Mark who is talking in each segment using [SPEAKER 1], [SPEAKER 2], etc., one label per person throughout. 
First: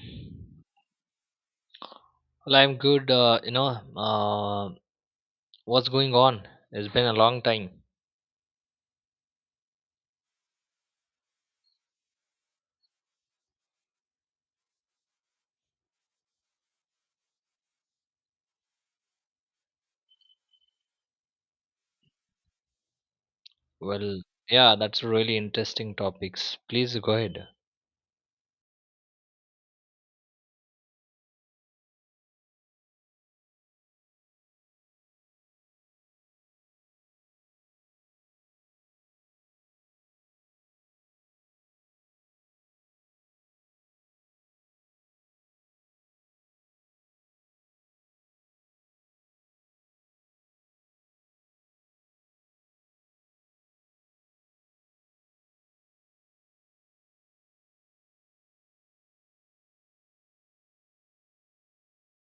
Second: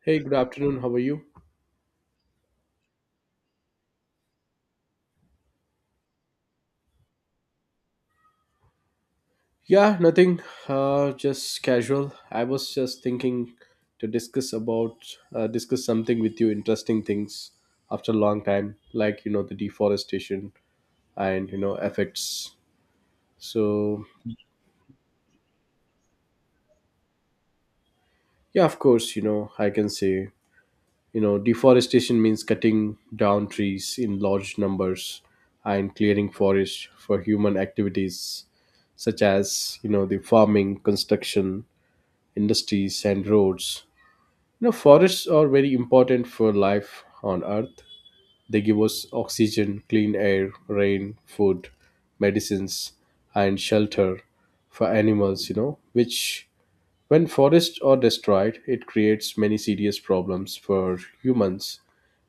[SPEAKER 1] Hey, good afternoon. How are you?
[SPEAKER 2] Well, I'm good. Uh, what's going on? It's been a long time.
[SPEAKER 1] Yeah, nothing. Just casual. I was just thinking to discuss about discuss something with you. Interesting things after a long time, like you know the deforestation and you know effects. So
[SPEAKER 2] Well, yeah, that's really interesting topics. Please go ahead.
[SPEAKER 1] yeah, of course, you know I can say you know deforestation means cutting down trees in large numbers and clearing forest for human activities such as you know the farming, construction, industries, and roads. You know, forests are very important for life on Earth. They give us oxygen, clean air, rain, food, medicines, and shelter for animals, you know, which when forests are destroyed, it creates many serious problems for humans,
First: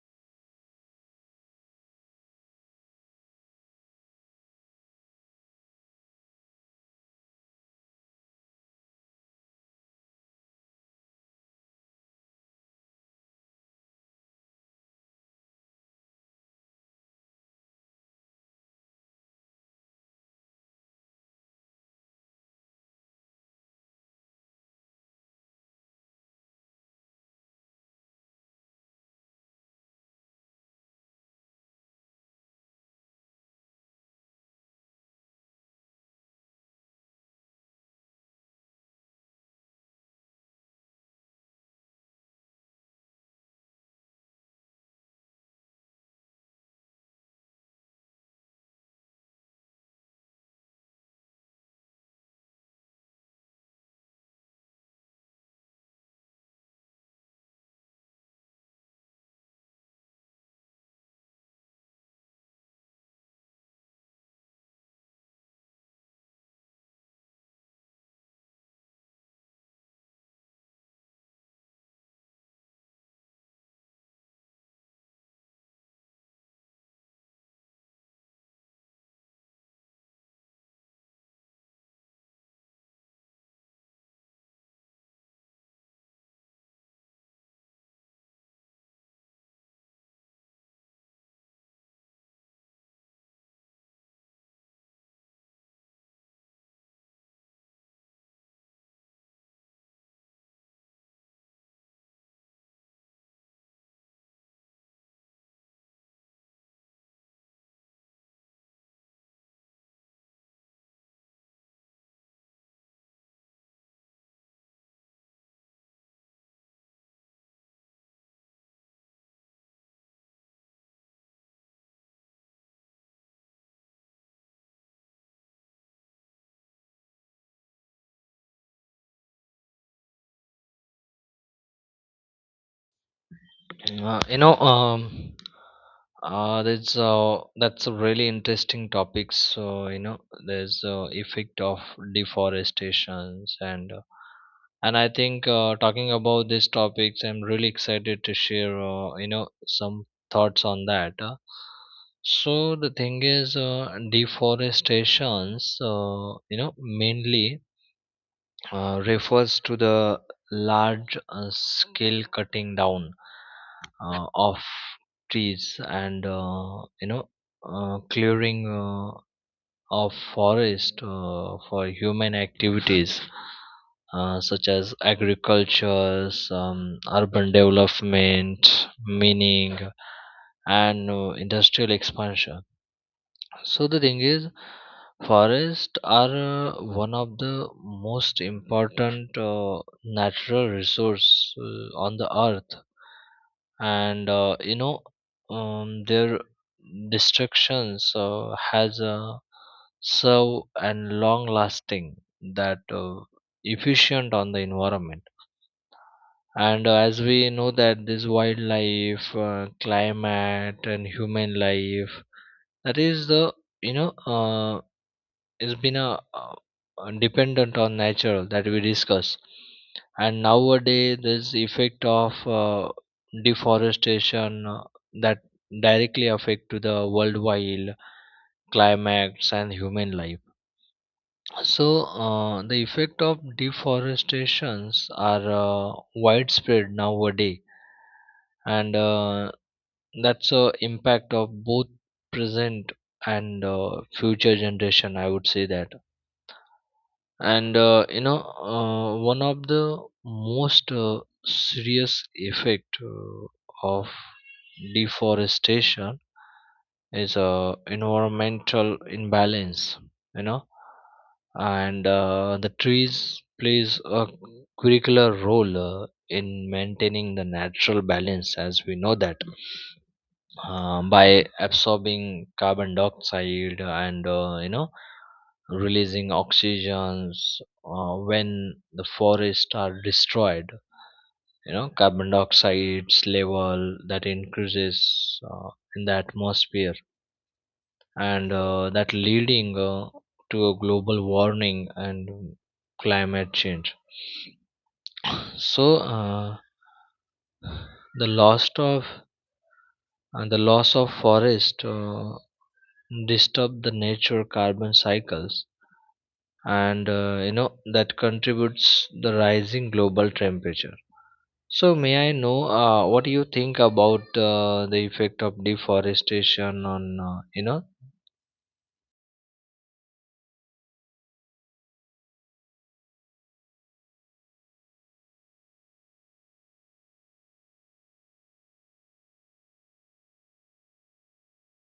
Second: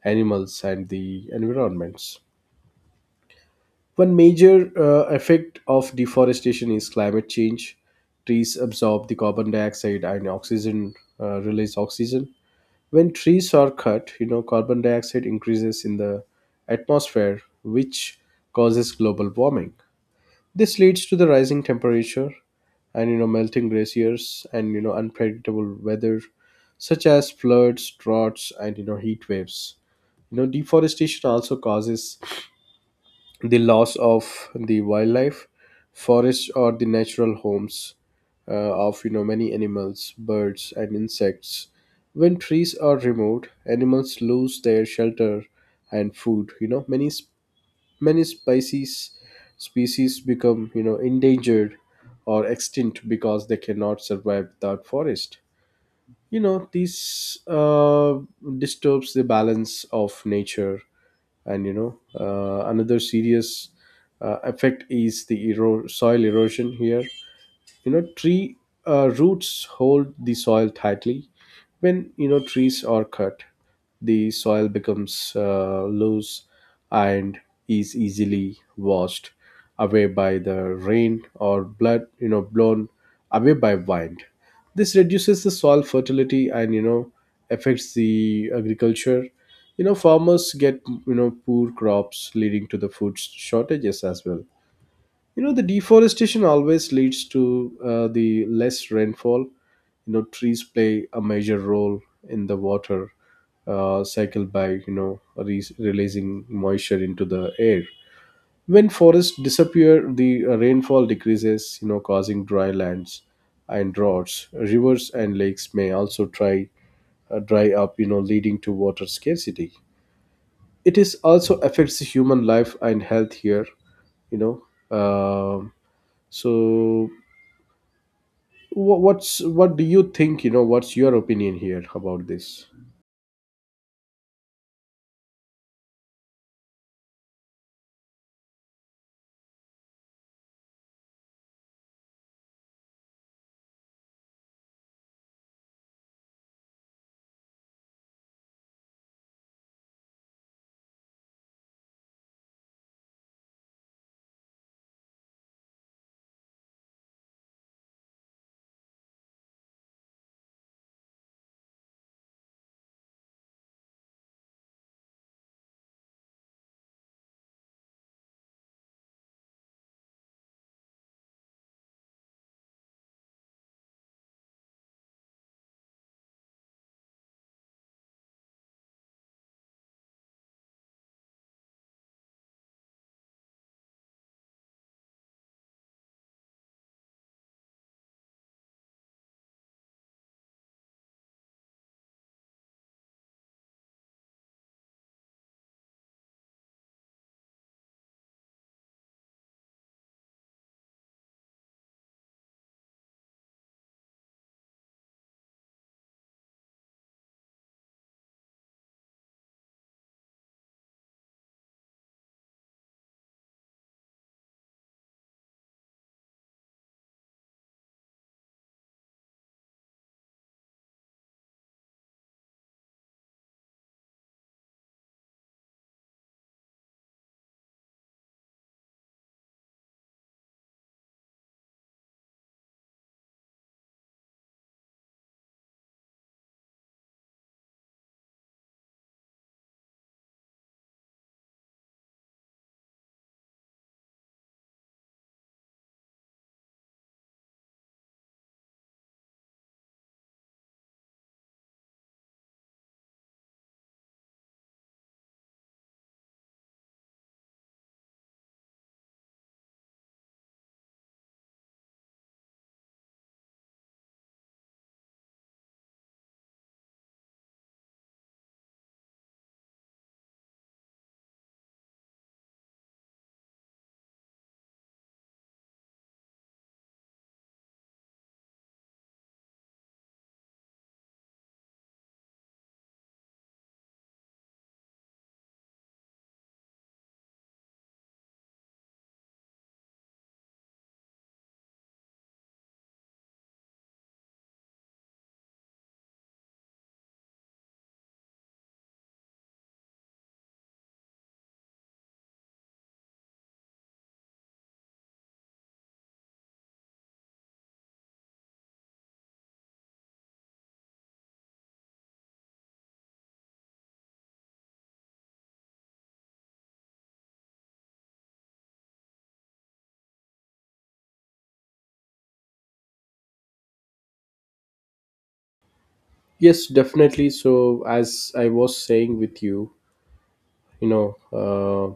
[SPEAKER 1] animals, and the environments. One major effect of deforestation is climate change. Trees absorb the carbon dioxide and oxygen, release oxygen when trees are cut, you know, carbon dioxide increases in the atmosphere, which causes global warming. This leads to the rising temperature and you know melting glaciers and you know unpredictable weather such as floods, droughts and you know heat waves. You know deforestation also causes the loss of the wildlife. Forests are the natural homes of you know many animals, birds and insects. When trees are removed, animals lose their shelter and food. You know many species become you know endangered or extinct because they cannot survive without forest. You know, this disturbs the balance of nature, and you know, another serious effect is the soil erosion here. You know tree roots hold the soil tightly. When you know trees are cut, the soil becomes loose and is easily washed away by the rain or blood, you know, blown away by wind. This reduces the soil fertility and you know affects the agriculture. You know farmers get you know poor crops leading to the food shortages as well. You know the deforestation always leads to the less rainfall. You know trees play a major role in the water cycle by you know releasing moisture into the air. When forests disappear the rainfall decreases, you know, causing dry lands and droughts. Rivers and lakes may also try dry up, you know, leading to water scarcity. It is also affects human life and health here, you know. Um so wha- what's what do you think, you know, what's your opinion here about this?
[SPEAKER 2] You know, there's That's a really interesting topic. So you know, there's Effect of deforestations, and I think talking about these topics, I'm really excited to share you know, some thoughts on that. So the thing is, deforestations, you know, mainly refers to the large scale cutting down of trees and clearing of forest for human activities such as agriculture, urban development, mining, and industrial expansion. So the thing is, forests are one of the most important natural resource on the earth, and their destructions has a so and long lasting that efficient on the environment. And as we know that this wildlife, climate, and human life, that is the you know uh, it's been a dependent on natural that we discuss. And nowadays this effect of deforestation that directly affect to the worldwide climates and human life. So the effect of deforestations are widespread nowadays, and that's a impact of both present and future generation, I would say that. And one of the most serious effect of deforestation is environmental imbalance, you know. And the trees plays a curricular role in maintaining the natural balance, as we know that, by absorbing carbon dioxide and releasing oxygens when the forests are destroyed. You know, carbon dioxide's level that increases in the atmosphere, and that leading to a global warming and climate change. So the loss of and the loss of forest disturb the nature carbon cycles, and you know that contributes the rising global temperature. So may I know what do you think about the effect of deforestation on, you know?
[SPEAKER 1] Yes, definitely. So as I was saying with you, you know,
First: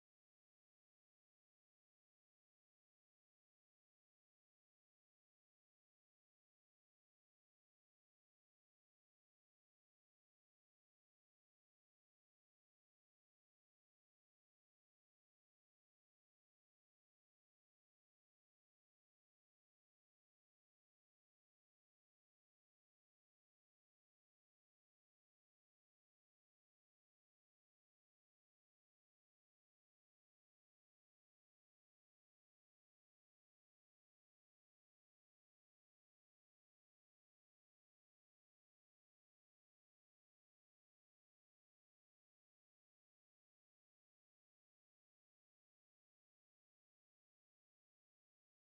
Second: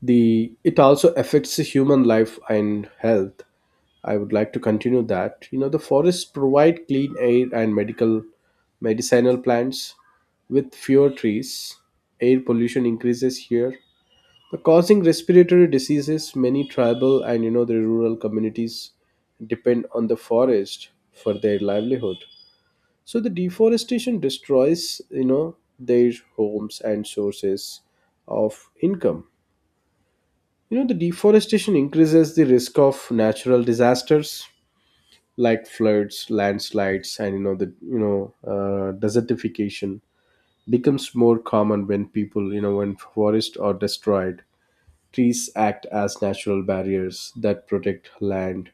[SPEAKER 1] the it also affects the human life and health. I would like to continue that. You know, the forests provide clean air and medical medicinal plants with fewer trees. Air pollution increases here causing respiratory diseases. Many tribal and you know the rural communities depend on the forest for their livelihood. So the deforestation destroys you know their homes and sources of income. You know the deforestation increases the risk of natural disasters like floods, landslides and you know the you know desertification becomes more common when people you know when forests are destroyed. Trees act as natural barriers that protect land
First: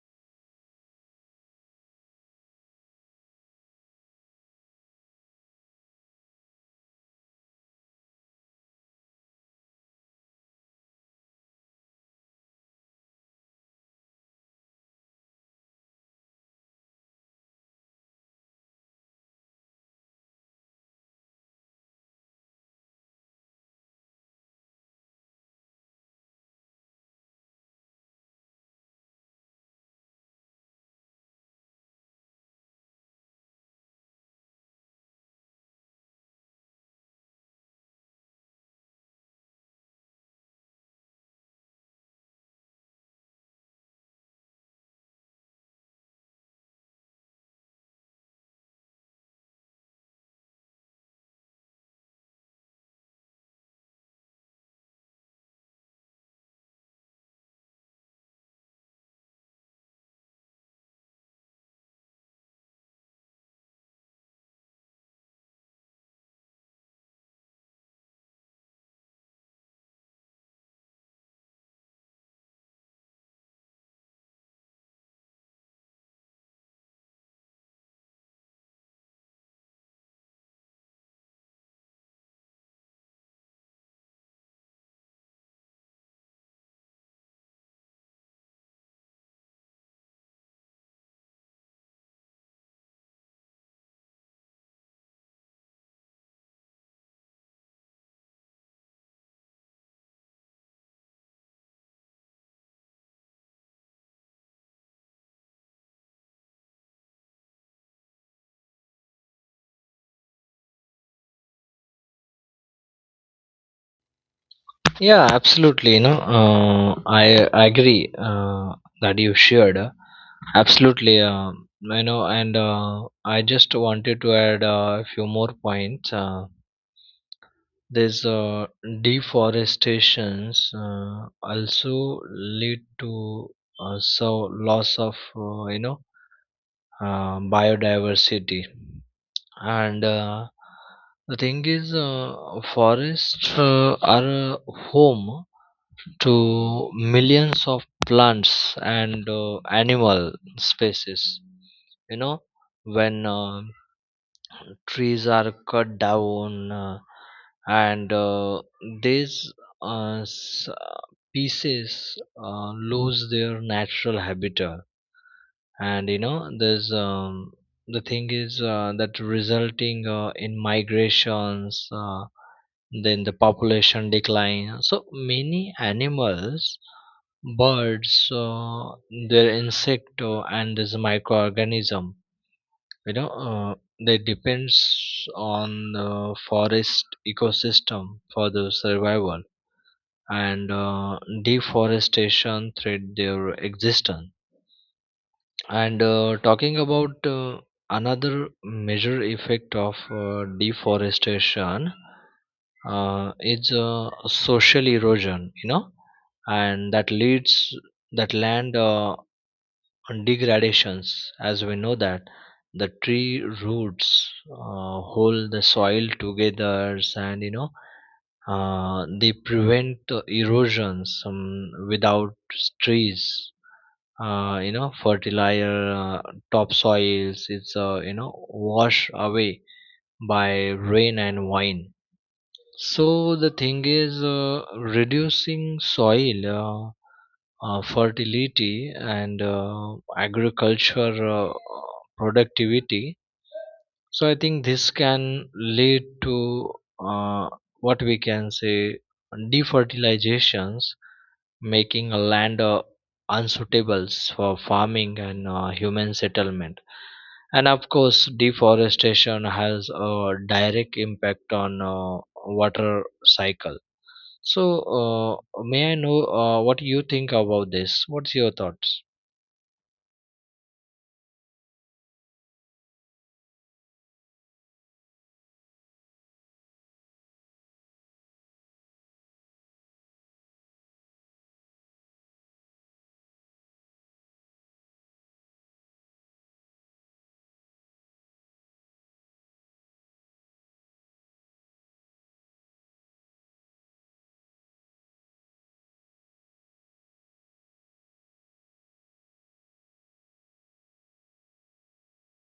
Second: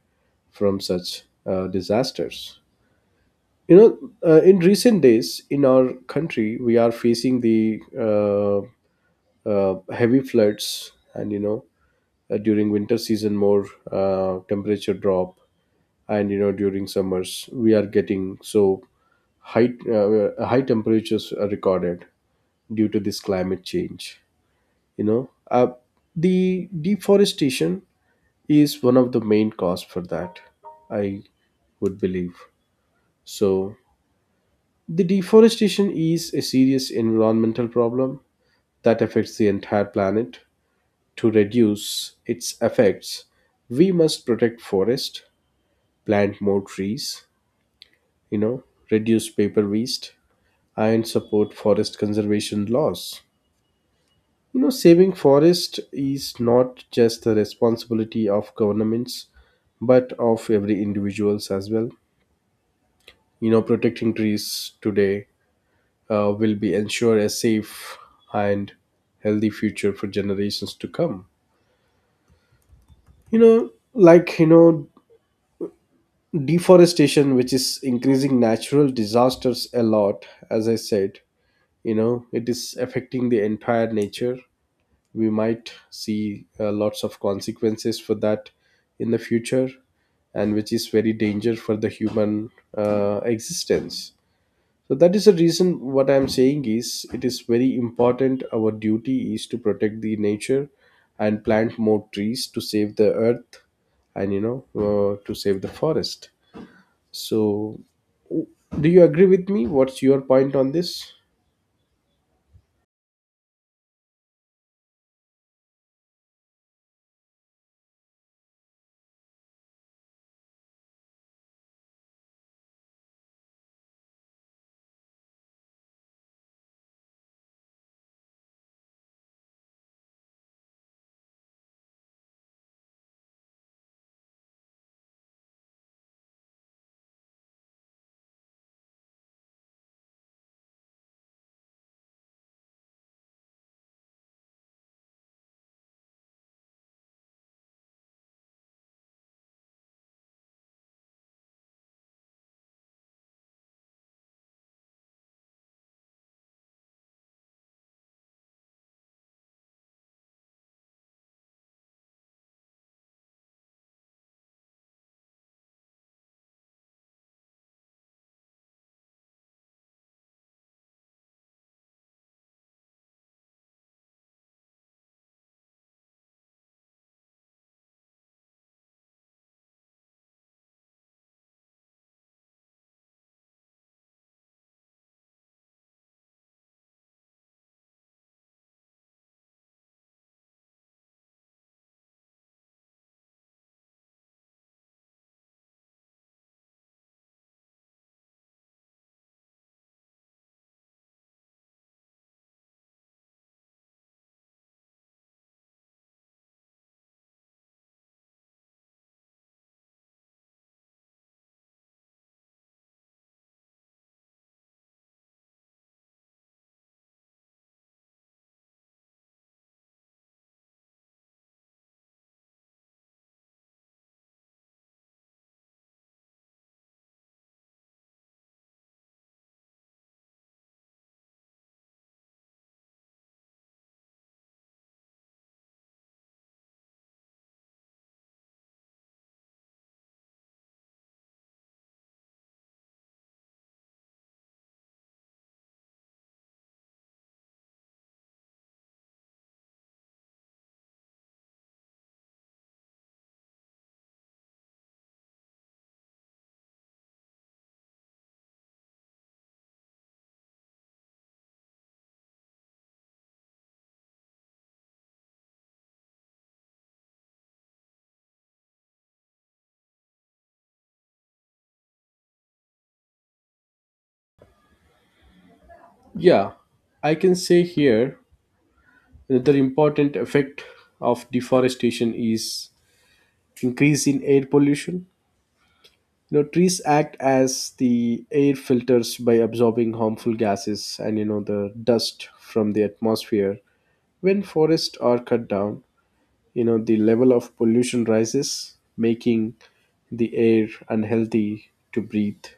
[SPEAKER 1] from such disasters. You know, in recent days in our country, we are facing the heavy floods, and you know, during winter season, more temperature drop, and you know, during summers, we are getting so high temperatures are recorded due to this climate change. You know, the deforestation is one of the main cause for that, I would believe. So the deforestation is a serious environmental problem that affects the entire planet. To reduce its effects we must protect forest, plant more trees, you know, reduce paper waste, and support forest conservation laws. You know saving forest is not just the responsibility of governments but of every individuals as well. You know protecting trees today will be ensure a safe and healthy future for generations to come, you know. Like you know deforestation which is increasing natural disasters a lot as I said, you know it is affecting the entire nature. We might see lots of consequences for that in the future, and which is very danger for the human existence. So that is the reason what I'm saying is it is very important. Our duty is to protect the nature and plant more trees to save the earth and you know to save the forest. So do you agree with me? What's your point on this?
[SPEAKER 2] Yeah, absolutely. You know, I agree uh, that you shared, absolutely. You know and I just wanted to add a few more points. This deforestations also lead to loss of biodiversity. And The thing is, forests are a home to millions of plants and animal species, you know. When trees are cut down, and uh, these uh, s- uh, pieces lose their natural habitat. And you know there's The thing is that resulting in migrations, then the population decline. So many animals, birds, their insect, and this microorganism, you know uh, that depends on the forest ecosystem for the survival. And deforestation threat their existence. And talking about another major effect of deforestation, is social erosion, you know, and that leads that land degradations. As we know that the tree roots hold the soil together, and they prevent the erosions. Without trees, fertilizer, topsoils, it's washed away by rain and wine. So the thing is, reducing soil fertility and agriculture productivity. So I think this can lead to uh, what we can say defertilizations, making a land unsuitable for farming and human settlement. And of course, deforestation has a direct impact on water cycle. So, may I know what you think about this? What's your thoughts?
[SPEAKER 1] Yeah, I can say here another important effect of deforestation is increase in air pollution. You know trees act as the air filters by absorbing harmful gases and you know the dust from the atmosphere. When forests are cut down, you know the level of pollution rises making the air unhealthy to breathe.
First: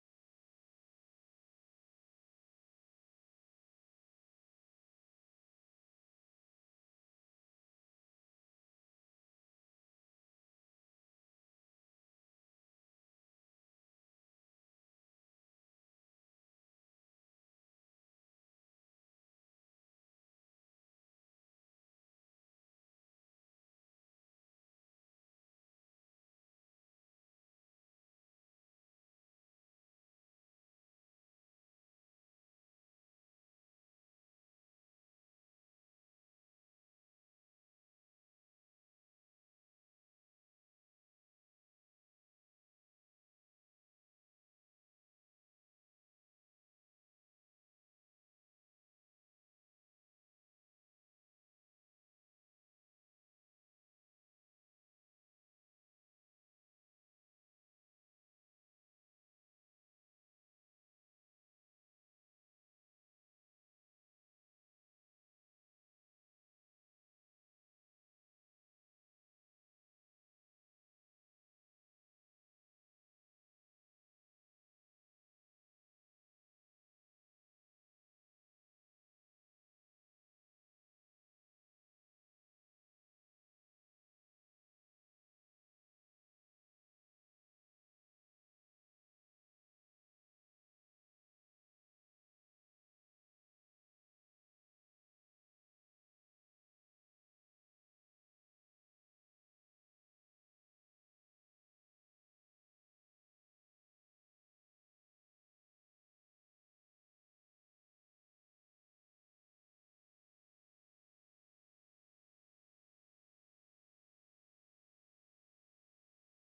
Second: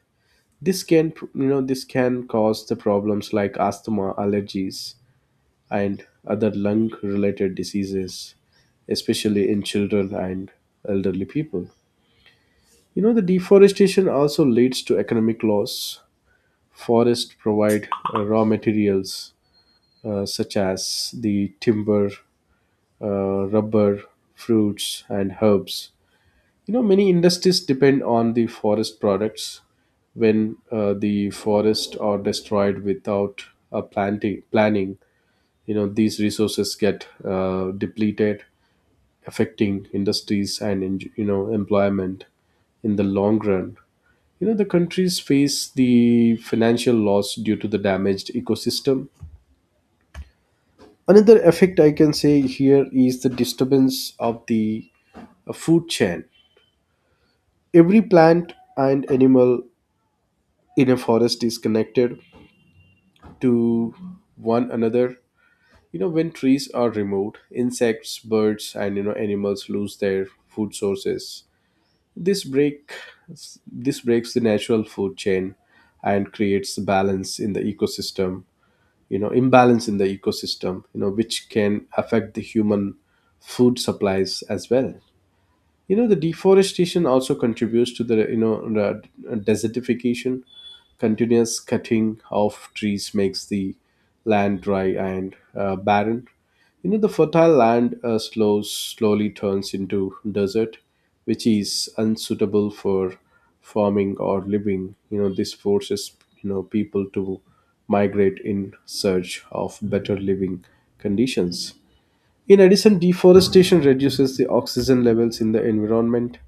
[SPEAKER 1] This can cause the problems like asthma, allergies and other lung related diseases especially in children and elderly people. You know, the deforestation also leads to economic loss. Forests provide raw materials such as the timber, rubber, fruits, and herbs. You know, many industries depend on the forest products. When the forests are destroyed without planning, you know, these resources get depleted, affecting industries and you know employment in the long run. You know, the countries face the financial loss due to the damaged ecosystem. Another effect I can say here is the disturbance of the food chain. Every plant and animal in a forest is connected to one another. You know, when trees are removed, insects, birds, and you know animals lose their food sources. This break this breaks the natural food chain and creates balance in the ecosystem, you know, imbalance in the ecosystem, you know, which can affect the human food supplies as well. You know the deforestation also contributes to the you know the desertification. Continuous cutting of trees makes the land dry and barren. You know the fertile land slows slowly turns into desert, which is unsuitable for farming or living. You know this forces you know people to migrate in search of better living conditions. In addition, deforestation reduces the oxygen levels in the environment.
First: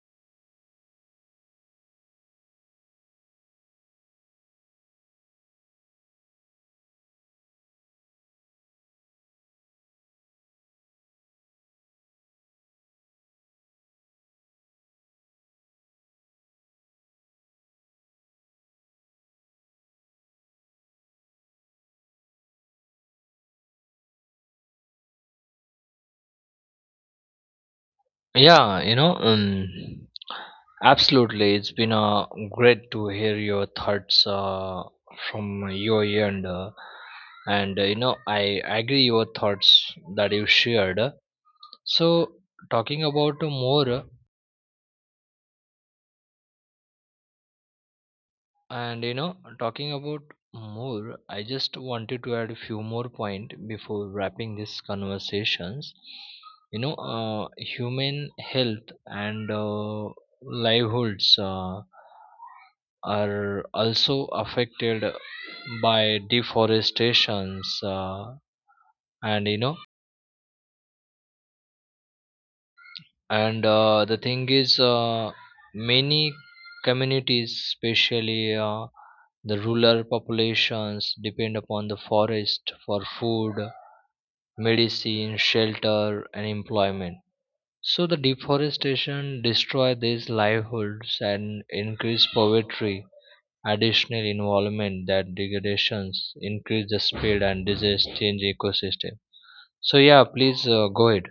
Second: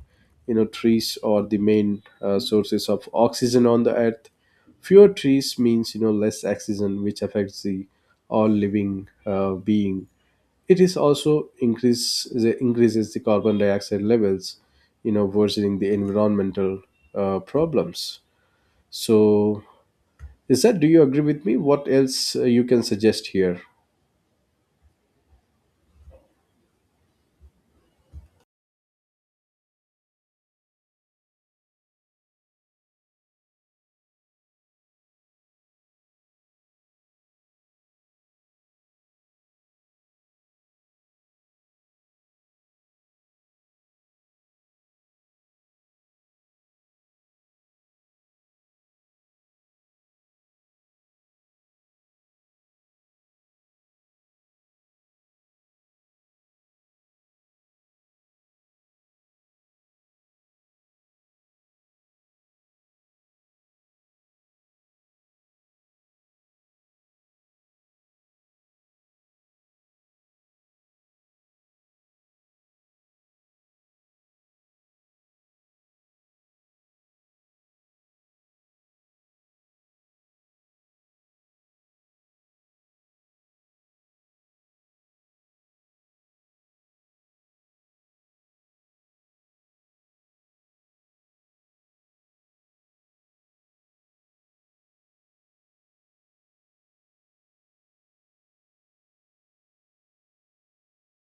[SPEAKER 1] You know, trees are the main sources of oxygen on the earth. Fewer trees means you know less oxygen, which affects the all living being. It is also increase the, increases the carbon dioxide levels. You know, worsening the environmental problems. So, is that? Do you agree with me? What else you can suggest here?
[SPEAKER 2] Yeah, you know, absolutely. It's been great to hear your thoughts from your end, and you know, I agree your thoughts that you shared. So, talking about more, and you know, talking about I just wanted to add a few more point before wrapping these conversations. You know, human health and livelihoods are also affected by deforestations, and you know and the thing is, many communities, especially the rural populations, depend upon the forest for food, medicine, shelter, and employment. So the deforestation destroy these livelihoods and increase poverty. Additional involvement that degradations increase the speed and disease change ecosystem. So yeah, please go ahead.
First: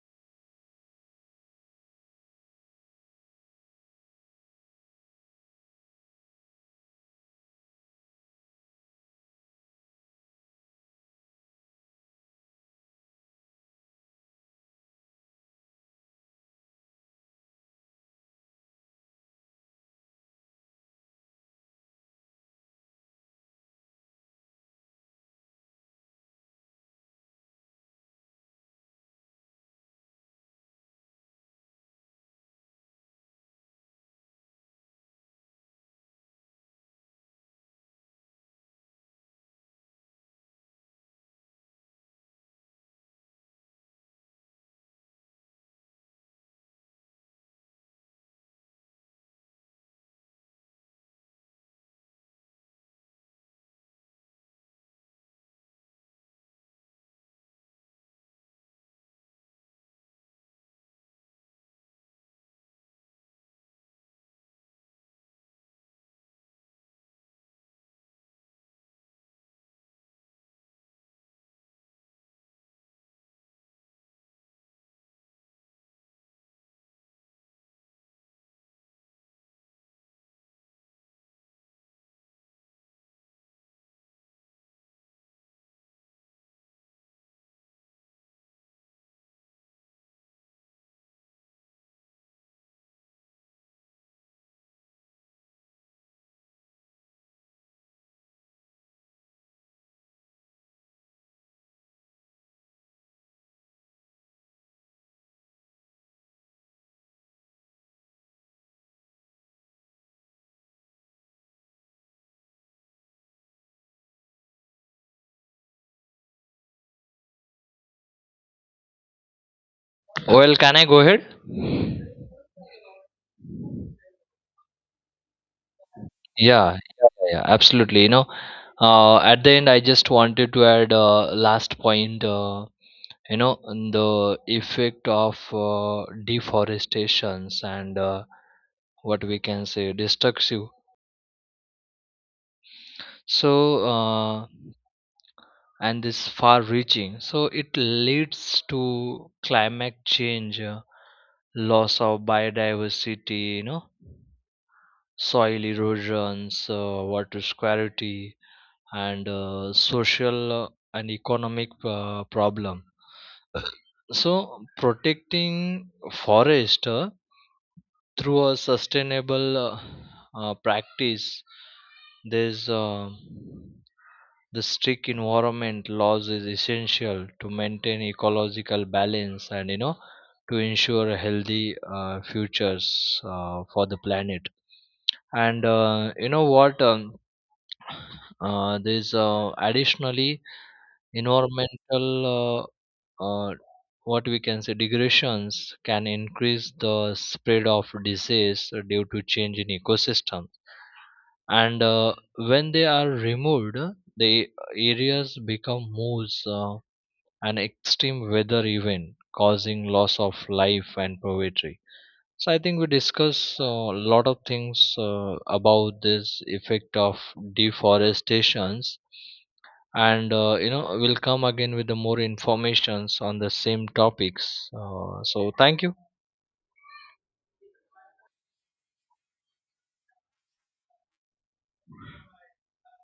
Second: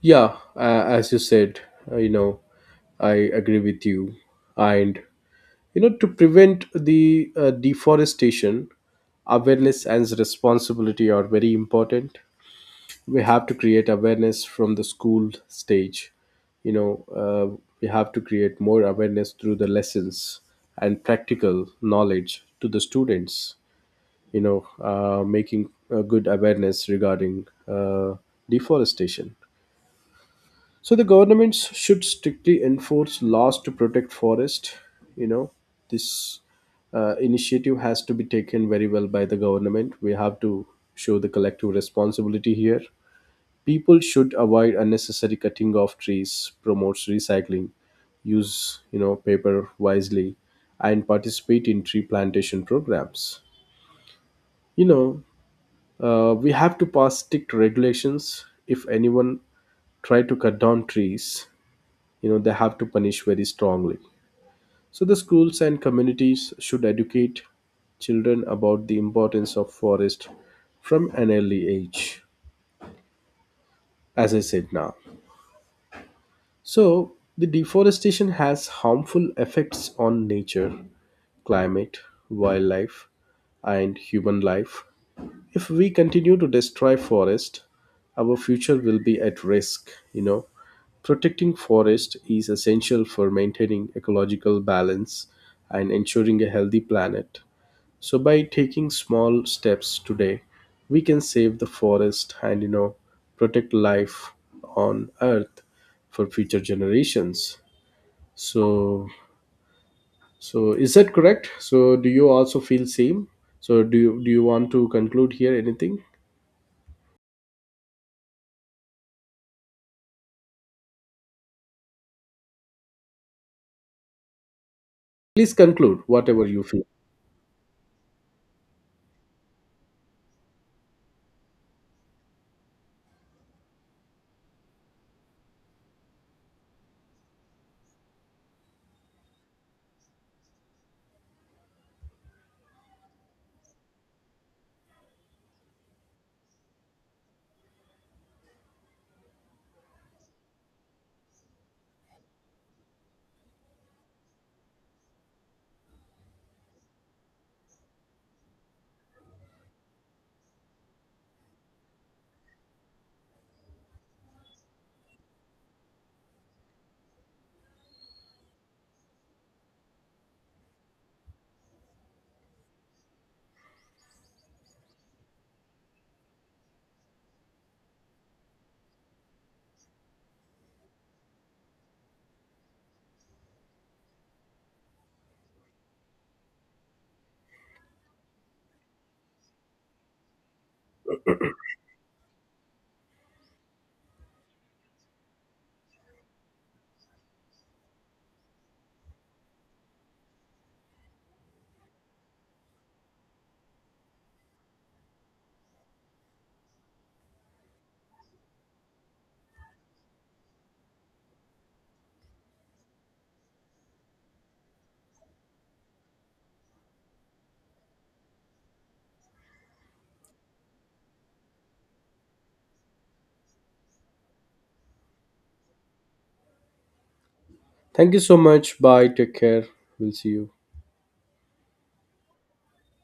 [SPEAKER 1] Yeah, as you said, you know, I agree with you. And, you know, to prevent the deforestation, awareness and responsibility are very important. We have to create awareness from the school stage. You know, we have to create more awareness through the lessons and practical knowledge to the students. You know, making a good awareness regarding deforestation. So the governments should strictly enforce laws to protect forest. You know, this initiative has to be taken very well by the government. We have to show the collective responsibility here. People should avoid unnecessary cutting of trees, promotes recycling, use you know paper wisely, and participate in tree plantation programs. You know, we have to pass strict regulations. If anyone try to cut down trees, you know they have to punish very strongly. So the schools and communities should educate children about the importance of forest from an early age as I said now. So the deforestation has harmful effects on nature, climate, wildlife and human life. If we continue to destroy forest, our future will be at risk, you know. Protecting forest is essential for maintaining ecological balance and ensuring a healthy planet. So by taking small steps today, we can save the forest and you know protect life on earth for future generations. So so is that correct? So do you also feel same? So do you want to conclude here anything?
[SPEAKER 2] Well, can I go ahead?
[SPEAKER 1] Please conclude whatever you
[SPEAKER 2] Yeah,
[SPEAKER 1] feel.
[SPEAKER 2] yeah, yeah, absolutely. You know, at the end, I just wanted to add last point. You know, on the effect of deforestations and what we can say destructive. So. And this far reaching, so it leads to climate change, loss of biodiversity, you know, soil erosions, water scarcity, and social and economic problem. So protecting forest through a sustainable practice, there's uh, the strict environment laws is essential to maintain ecological balance, and to ensure healthy futures for the planet. And you know what? There's additionally environmental uh, uh, what we can say degradations can increase the spread of disease due to change in ecosystem. And when they are removed, the areas become moors and extreme weather event causing loss of life and poetry. So I think we discuss a lot of things about this effect of deforestations, and you know, we'll come again with the more informations on the same topics. So thank you.
[SPEAKER 1] Thank you so much. Bye. Take care. We'll see you.